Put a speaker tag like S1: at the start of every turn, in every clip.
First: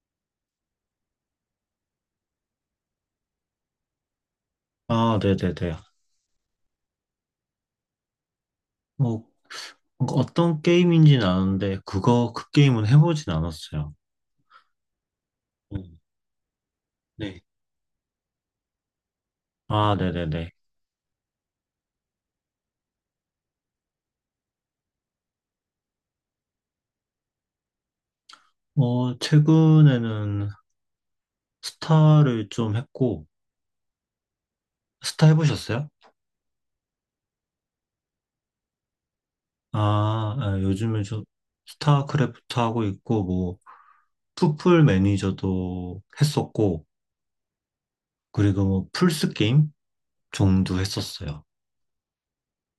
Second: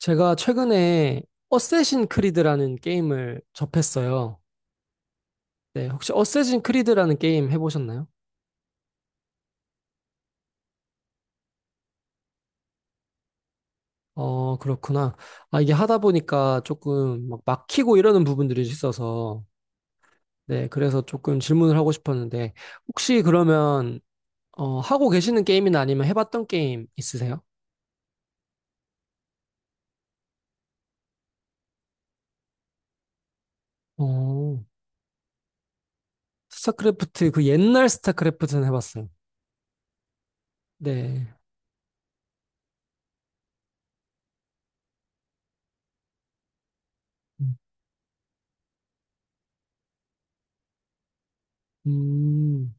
S1: 제가 최근에 어쌔신 크리드라는 게임을 접했어요.
S2: 아, 네네네.
S1: 네, 혹시 어쌔신 크리드라는 게임 해보셨나요?
S2: 뭐, 어떤 게임인지는 아는데, 그 게임은 해보진 않았어요.
S1: 어, 그렇구나. 아, 이게 하다
S2: 음,
S1: 보니까 조금 막
S2: 네.
S1: 막히고 이러는 부분들이 있어서,
S2: 아, 네네네.
S1: 네, 그래서 조금 질문을 하고 싶었는데, 혹시 그러면, 하고 계시는 게임이나 아니면 해봤던 게임 있으세요?
S2: 어, 최근에는 스타를 좀 했고,
S1: 어,
S2: 스타 해보셨어요?
S1: 스타크래프트, 그 옛날 스타크래프트는 해봤어요.
S2: 요즘에 좀
S1: 네.
S2: 스타크래프트 하고 있고, 뭐, 풋풀 매니저도 했었고,
S1: 음,
S2: 그리고 뭐, 플스 게임 정도 했었어요.
S1: 음,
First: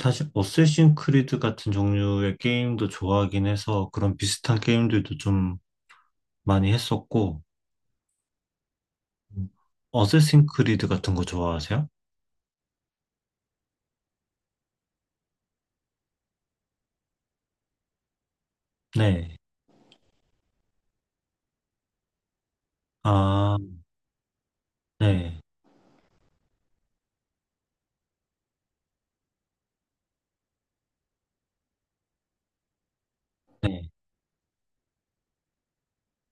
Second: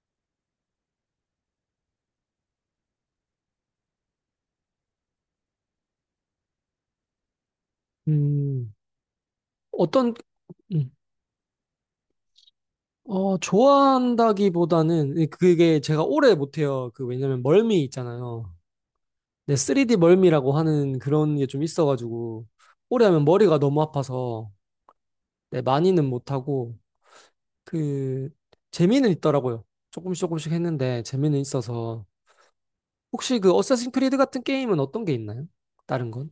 S2: 사실, 어쌔신 크리드 같은 종류의 게임도 좋아하긴 해서, 그런 비슷한 게임들도 좀 많이 했었고,
S1: 음. 어떤,
S2: 어쌔신 크리드
S1: 음,
S2: 같은 거 좋아하세요?
S1: 좋아한다기보다는 그게 제가 오래 못해요. 그 왜냐면 멀미 있잖아요.
S2: 네.
S1: 네, 3D 멀미라고 하는 그런 게 좀 있어가지고 오래 하면
S2: 아,
S1: 머리가 너무 아파서
S2: 네.
S1: 네, 많이는 못하고 그 재미는 있더라고요. 조금씩 조금씩 했는데 재미는 있어서 혹시 그 어쌔신
S2: 네.
S1: 크리드 같은 게임은 어떤 게 있나요? 다른 건?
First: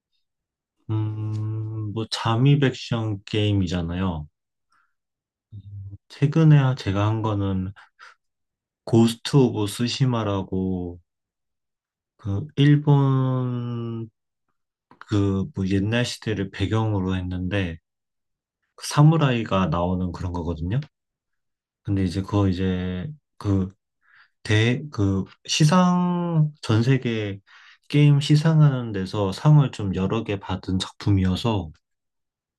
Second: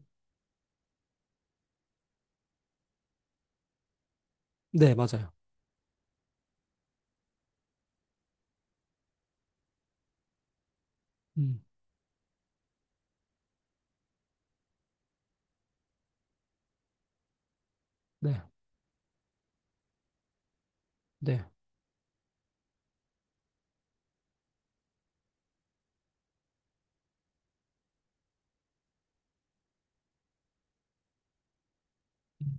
S2: 뭐, 잠입 액션 게임이잖아요.
S1: 네, 맞아요.
S2: 음, 최근에 제가 한 거는 고스트 오브 스시마라고
S1: 음,
S2: 그 일본 그 뭐 옛날 시대를 배경으로 했는데
S1: 네,
S2: 그 사무라이가 나오는 그런 거거든요.
S1: 네.
S2: 근데 이제 그거 이제 그 시상, 전 세계 게임 시상하는 데서 상을 좀 여러 개 받은 작품이어서
S1: 음,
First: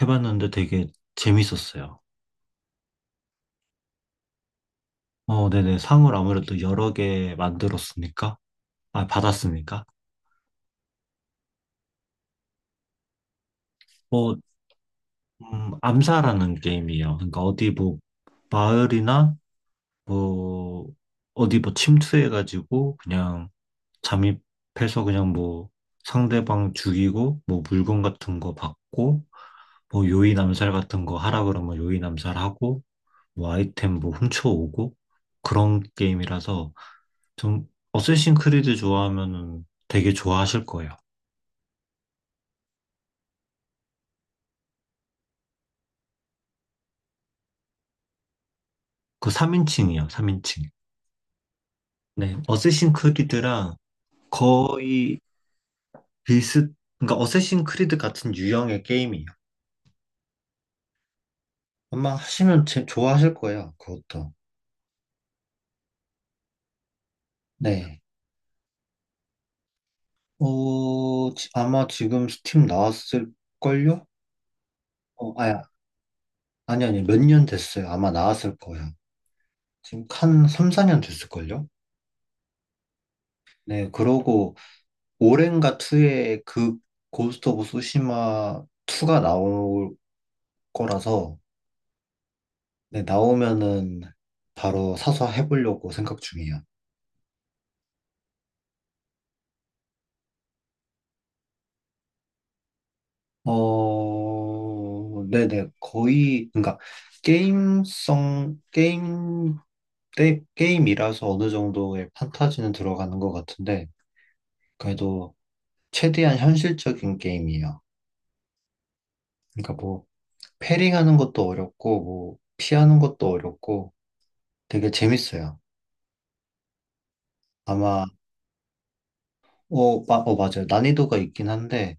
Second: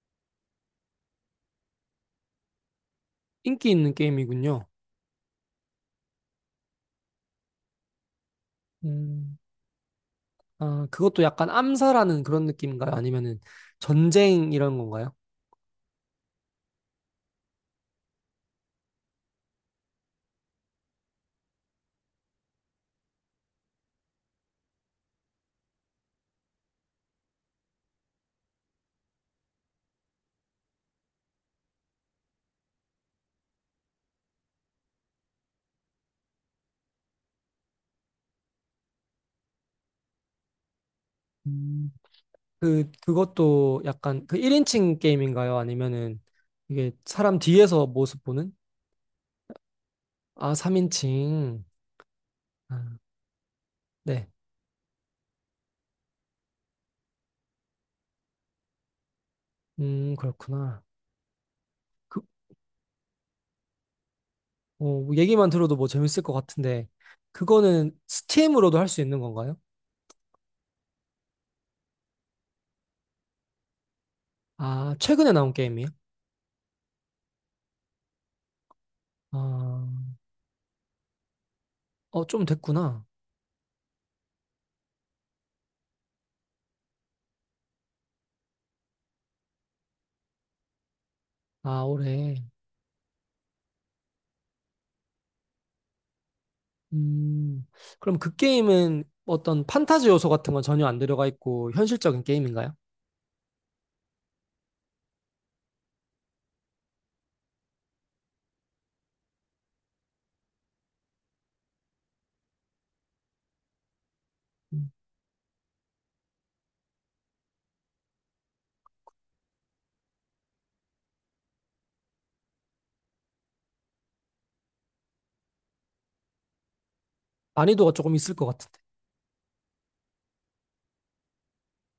S2: 해봤는데 되게 재밌었어요.
S1: 인기 있는 게임이군요.
S2: 어, 네네. 상을 아무래도 여러 개 만들었으니까, 아,
S1: 음,
S2: 받았으니까.
S1: 그것도 약간 암살하는 그런 느낌인가요? 아니면은
S2: 뭐,
S1: 전쟁 이런 건가요?
S2: 암사라는 게임이에요. 그러니까 어디 뭐, 마을이나 뭐, 어디 뭐 침투해가지고 그냥 잠입해서 그냥 뭐, 상대방 죽이고, 뭐 물건 같은 거 받고, 뭐 요인 암살 같은 거 하라 그러면 요인 암살하고 뭐 아이템 뭐 훔쳐오고 그런 게임이라서 좀 어쌔신 크리드 좋아하면은 되게 좋아하실 거예요.
S1: 음. 그것도 약간 그 1인칭 게임인가요? 아니면은 이게 사람 뒤에서 모습 보는?
S2: 그 3인칭이요,
S1: 아,
S2: 3인칭.
S1: 3인칭.
S2: 네, 어쌔신
S1: 아,
S2: 크리드랑
S1: 네.
S2: 거의 비슷, 그러니까 어쌔신 크리드 같은 유형의 게임이에요.
S1: 그렇구나.
S2: 아마
S1: 그,
S2: 하시면 좋아하실 거예요, 그것도.
S1: 뭐 얘기만 들어도 뭐 재밌을 것 같은데, 그거는
S2: 네.
S1: 스팀으로도 할 수 있는 건가요?
S2: 어, 아마 지금 스팀 나왔을걸요?
S1: 아, 최근에
S2: 어,
S1: 나온
S2: 아,
S1: 게임이에요?
S2: 아니, 몇 년 됐어요. 아마 나왔을 거예요. 지금
S1: 아,
S2: 한 3, 4년 됐을걸요?
S1: 좀 됐구나.
S2: 네, 그러고 오렌가 2에 그 고스트 오브 소시마 2가 나올 거라서
S1: 아, 올해.
S2: 네, 나오면은 바로 사서 해보려고 생각 중이에요.
S1: 음, 그럼 그 게임은 어떤 판타지 요소 같은 건 전혀 안 들어가 있고 현실적인 게임인가요?
S2: 어, 네네, 거의, 그러니까 게임성, 게임, 때 게임이라서 어느 정도의 판타지는 들어가는 것 같은데
S1: 음,
S2: 그래도 최대한 현실적인 게임이에요. 그러니까 뭐, 패링하는 것도 어렵고, 뭐, 피하는 것도 어렵고, 되게 재밌어요.
S1: 난이도가
S2: 아마,
S1: 조금 있을 것 같은데.
S2: 맞아요. 난이도가 있긴 한데,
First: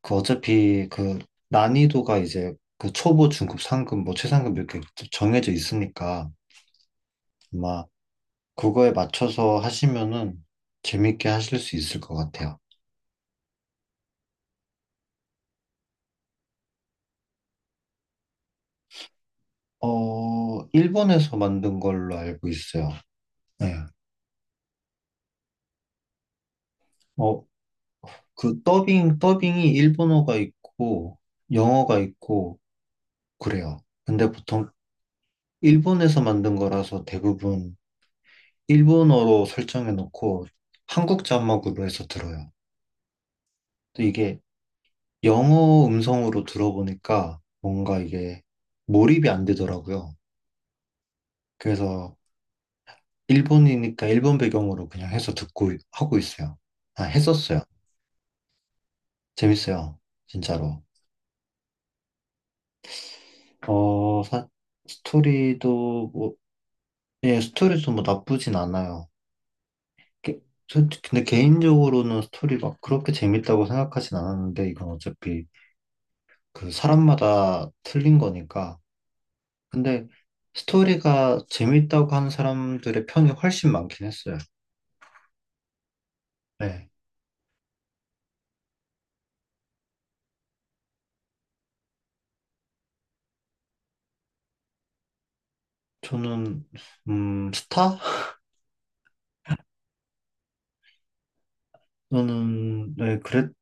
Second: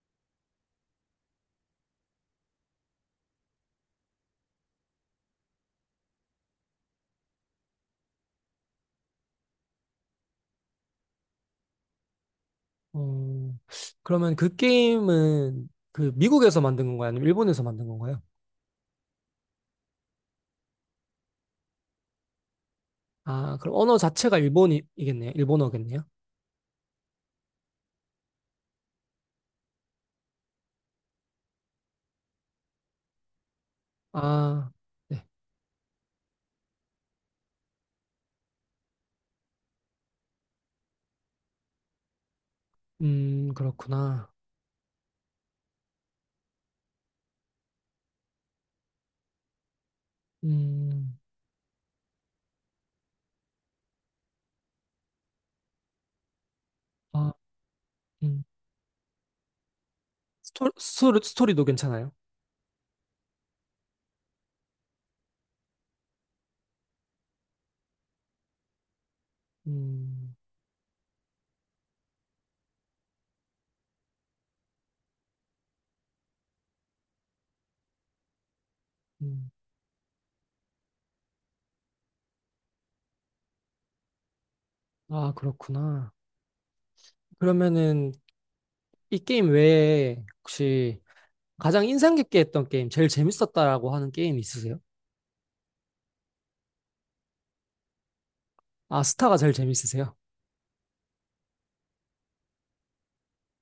S2: 그 어차피 그 난이도가 이제 그 초보, 중급, 상급, 뭐 최상급 이렇게 정해져 있으니까, 아마 그거에 맞춰서 하시면은 재밌게 하실 수 있을 것 같아요.
S1: 어, 그러면 그 게임은 그 미국에서 만든 건가요? 아니면 일본에서 만든 건가요?
S2: 어, 일본에서 만든 걸로 알고 있어요.
S1: 아, 그럼
S2: 네.
S1: 언어 자체가 일본이겠네요. 일본어겠네요.
S2: 어, 그 더빙이 일본어가 있고, 영어가 있고, 그래요. 근데 보통
S1: 아, 네.
S2: 일본에서 만든 거라서 대부분 일본어로 설정해 놓고 한국 자막으로 해서 들어요. 또
S1: 그렇구나.
S2: 이게 영어 음성으로 들어보니까 뭔가 이게 몰입이 안 되더라고요.
S1: 음,
S2: 그래서 일본이니까 일본 배경으로 그냥 해서 하고 있어요. 아,
S1: 아,
S2: 했었어요.
S1: 음.
S2: 재밌어요. 진짜로.
S1: 스토리도 괜찮아요?
S2: 어, 스토리도 뭐, 예, 스토리도 뭐 나쁘진 않아요.
S1: 음,
S2: 게- 근데 개인적으로는 스토리 막 그렇게 재밌다고 생각하진 않았는데, 이건 어차피 그 사람마다 틀린 거니까.
S1: 음.
S2: 근데 스토리가 재밌다고 하는 사람들의 편이 훨씬 많긴 했어요.
S1: 아, 그렇구나.
S2: 네.
S1: 그러면은 이 게임 외에 혹시 가장 인상 깊게 했던 게임, 제일 재밌었다라고 하는 게임 있으세요?
S2: 저는, 스타?
S1: 아, 스타가 제일 재밌으세요?
S2: 저는, 네, 그랬던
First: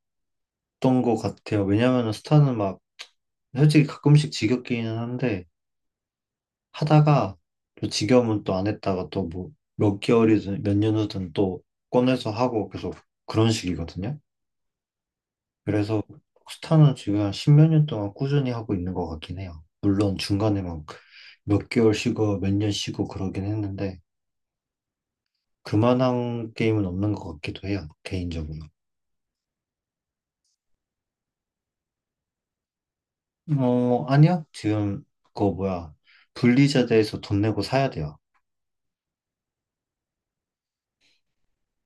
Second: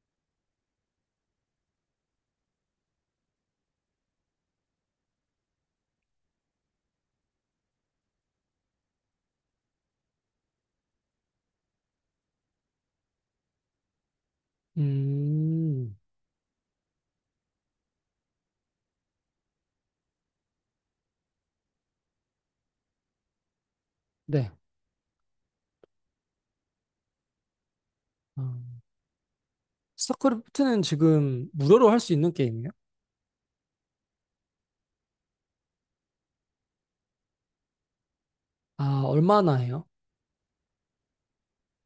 S2: 것 같아요. 왜냐면은 스타는 막, 솔직히 가끔씩 지겹기는 한데, 하다가 또 지겨우면 또 안 했다가 또 뭐, 몇 개월이든 몇 년 후든 또 꺼내서 하고 계속 그런 식이거든요.
S1: 음,
S2: 그래서 스타는 지금 한 십몇 년 동안 꾸준히 하고 있는 것 같긴 해요. 물론 중간에 막 몇 개월 쉬고 몇 년 쉬고 그러긴 했는데
S1: 네.
S2: 그만한 게임은 없는 것 같기도 해요,
S1: 어,
S2: 개인적으로.
S1: 스타크래프트는 지금 무료로 할 수 있는 게임이에요?
S2: 어, 아니요. 지금 그거 뭐야. 블리자드에서 돈 내고 사야 돼요.
S1: 아, 얼마나 해요?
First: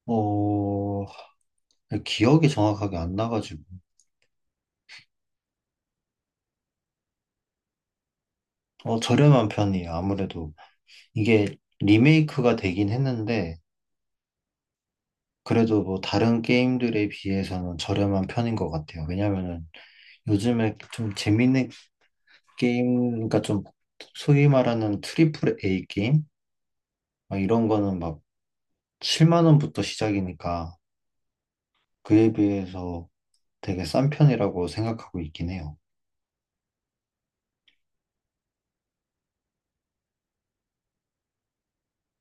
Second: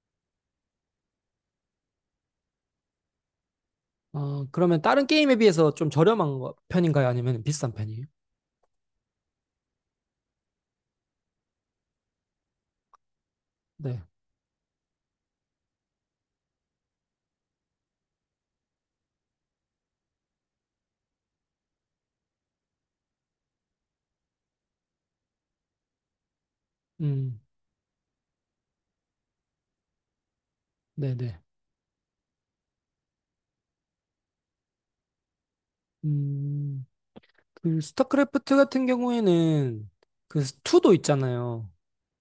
S2: 어, 기억이 정확하게 안 나가지고.
S1: 그러면 다른 게임에 비해서 좀 저렴한 편인가요? 아니면 비싼 편이에요?
S2: 어, 저렴한 편이에요. 아무래도 이게 리메이크가 되긴 했는데
S1: 네.
S2: 그래도 뭐 다른 게임들에 비해서는 저렴한 편인 것 같아요. 왜냐면은 요즘에 좀 재밌는 그러니까 좀 소위 말하는 트리플 A 게임?
S1: 음,
S2: 막 이런 거는 막 7만 원부터 시작이니까
S1: 네네.
S2: 그에 비해서 되게 싼 편이라고 생각하고 있긴 해요.
S1: 음, 그 스타크래프트 같은 경우에는 그 2도 있잖아요.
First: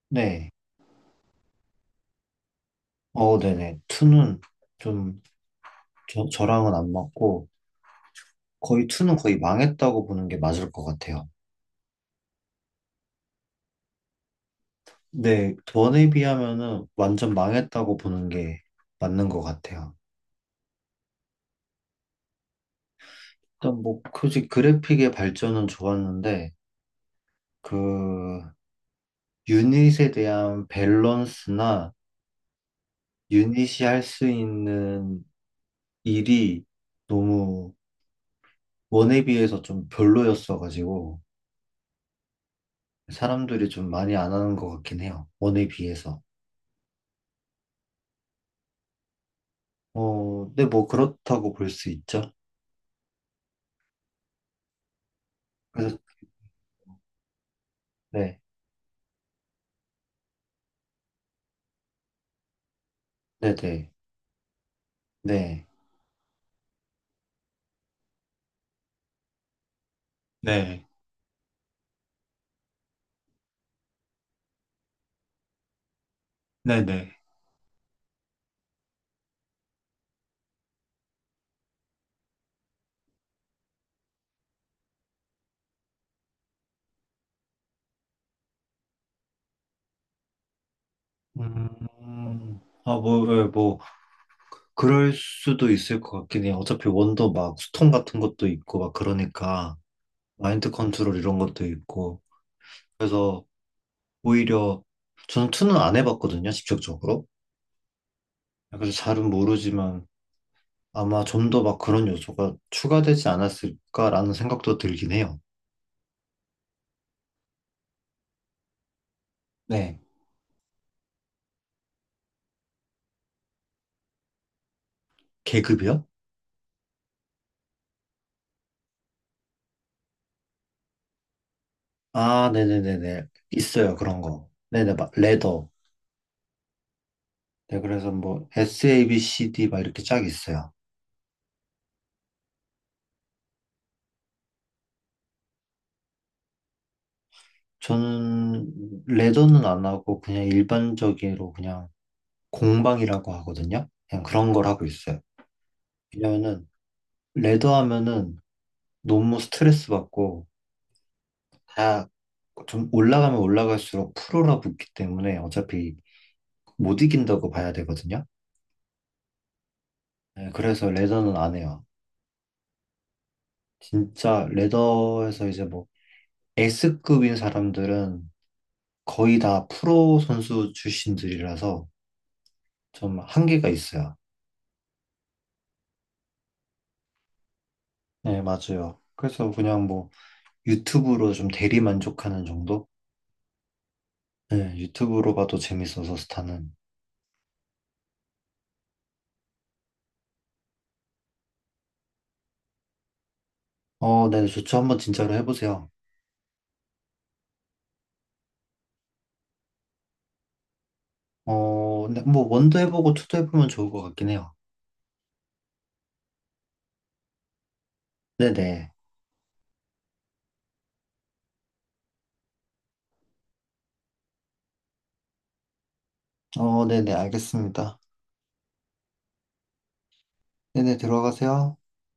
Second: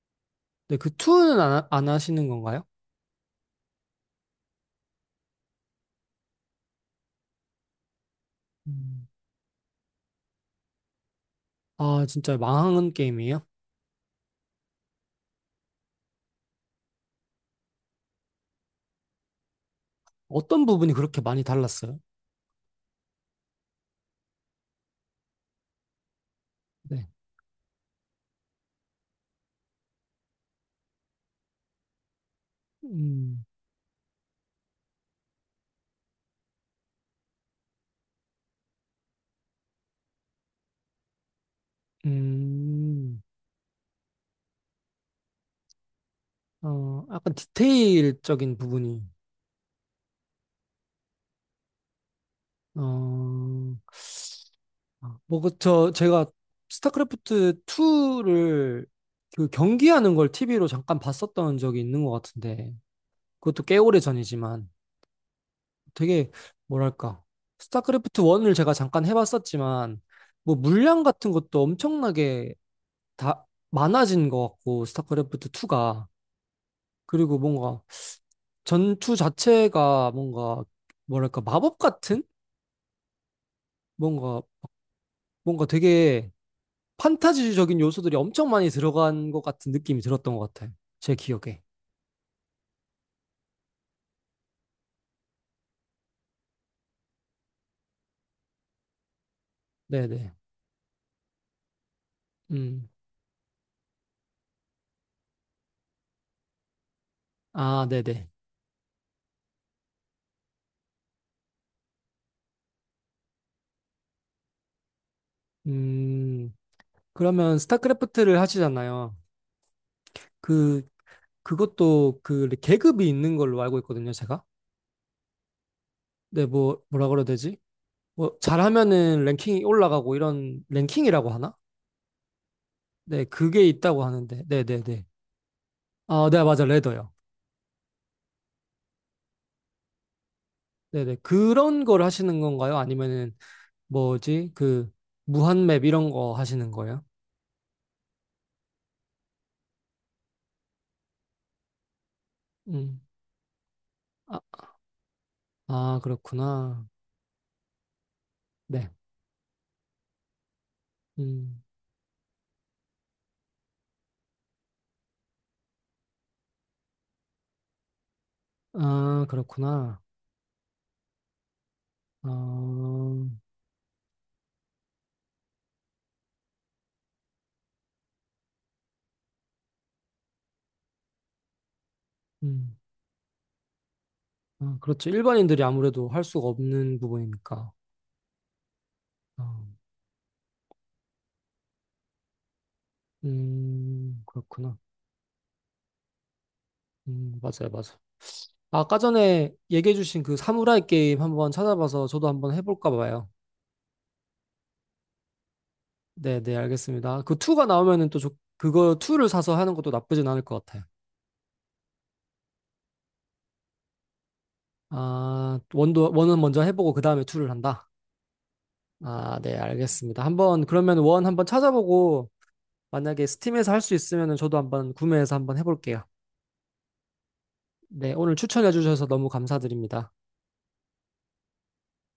S2: 네.
S1: 네, 그 2는 안 하시는 건가요?
S2: 어, 네네. 2는 좀 저랑은 안 맞고 거의
S1: 음.
S2: 2는 거의 망했다고 보는 게 맞을 것 같아요.
S1: 아, 진짜 망한 게임이에요?
S2: 네. 1에 비하면은 완전 망했다고 보는 게 맞는 것 같아요.
S1: 어떤 부분이 그렇게 많이 달랐어요?
S2: 일단 뭐, 굳이 그래픽의 발전은 좋았는데
S1: 네.
S2: 그 유닛에 대한 밸런스나
S1: 음,
S2: 유닛이 할 수 있는 일이 너무 원에 비해서 좀 별로였어가지고
S1: 음,
S2: 사람들이 좀 많이 안 하는 것 같긴 해요. 원에 비해서.
S1: 약간 디테일적인 부분이,
S2: 어, 근데 뭐 그렇다고 볼 수 있죠.
S1: 어, 뭐, 그, 저,
S2: 그래서
S1: 제가 스타크래프트
S2: 네,
S1: 2를 그 경기하는 걸 TV로 잠깐 봤었던 적이 있는 것 같은데,
S2: 네,
S1: 그것도 꽤
S2: 네,
S1: 오래 전이지만,
S2: 네,
S1: 되게, 뭐랄까, 스타크래프트 1을 제가 잠깐 해봤었지만, 뭐,
S2: 네,
S1: 물량 같은 것도 엄청나게 다 많아진 것 같고, 스타크래프트 2가.
S2: 네, 네.
S1: 그리고 뭔가, 전투 자체가 뭔가 뭐랄까 마법 같은 뭔가 뭔가 되게 판타지적인 요소들이 엄청 많이 들어간 것 같은 느낌이 들었던 것 같아요. 제 기억에.
S2: 아, 뭐, 예, 뭐, 그럴 수도 있을 것 같긴 해요. 어차피 원도 막 수통 같은 것도 있고, 막 그러니까,
S1: 네네.
S2: 마인드 컨트롤 이런 것도 있고.
S1: 음.
S2: 그래서 오히려 저는 투는 안 해봤거든요, 직접적으로.
S1: 아, 네네.
S2: 그래서 잘은 모르지만 아마 좀 더 막 그런 요소가 추가되지 않았을까라는 생각도 들긴 해요.
S1: 음. 그러면 스타크래프트를 하시잖아요.
S2: 네.
S1: 그 그것도 그 계급이 있는 걸로 알고 있거든요, 제가.
S2: 계급이요?
S1: 네, 뭐 뭐라 그래야 되지? 뭐 잘하면은 랭킹이 올라가고 이런 랭킹이라고 하나?
S2: 아,
S1: 네,
S2: 네네네네.
S1: 그게
S2: 있어요,
S1: 있다고
S2: 그런
S1: 하는데.
S2: 거. 네네,
S1: 네네네.
S2: 막, 레더.
S1: 아, 네, 맞아. 레더요.
S2: 네, 그래서 뭐, S, A, B, C, D 막 이렇게 쫙 있어요.
S1: 네네. 그런 걸 하시는 건가요? 아니면은 뭐지? 그 무한맵 이런 거 하시는 거예요?
S2: 저는 레더는 안 하고 그냥 일반적으로 그냥
S1: 음.
S2: 공방이라고 하거든요. 그냥
S1: 아,
S2: 그런 걸 하고 있어요.
S1: 아,
S2: 왜냐면은,
S1: 그렇구나.
S2: 레더 하면은
S1: 네.
S2: 너무 스트레스 받고
S1: 음.
S2: 다 좀 올라가면 올라갈수록 프로라 붙기 때문에 어차피 못 이긴다고 봐야 되거든요.
S1: 아, 그렇구나.
S2: 네, 그래서 레더는 안 해요.
S1: 어,
S2: 진짜 레더에서 이제 뭐 S급인 사람들은 거의 다 프로 선수 출신들이라서
S1: 음.
S2: 좀 한계가 있어요.
S1: 아, 그렇죠. 일반인들이 아무래도 할 수가 없는 부분이니까.
S2: 네, 맞아요.
S1: 어,
S2: 그래서 그냥 뭐 유튜브로 좀 대리 만족하는 정도? 네,
S1: 그렇구나.
S2: 유튜브로 봐도 재밌어서 스타는.
S1: 맞아요, 맞아요. 아까 전에 얘기해주신 그 사무라이 게임 한번 찾아봐서 저도 한번 해볼까 봐요.
S2: 어, 네, 좋죠. 한번 진짜로 해보세요.
S1: 네, 네, 알겠습니다. 그 2가 나오면은 또 그거 2를 사서 하는 것도 나쁘진 않을 것 같아요.
S2: 어, 근데 뭐 원도 해보고 투도 해보면 좋을 것 같긴 해요.
S1: 아, 원은 먼저 해보고 그 다음에 투를 한다.
S2: 네네.
S1: 아, 네, 알겠습니다. 한번, 그러면 원 한번 찾아보고 만약에 스팀에서 할 수 있으면 저도 한번 구매해서 한번 해볼게요.
S2: 어, 네네, 알겠습니다.
S1: 네, 오늘 추천해 주셔서 너무 감사드립니다.
S2: 네네, 들어가세요.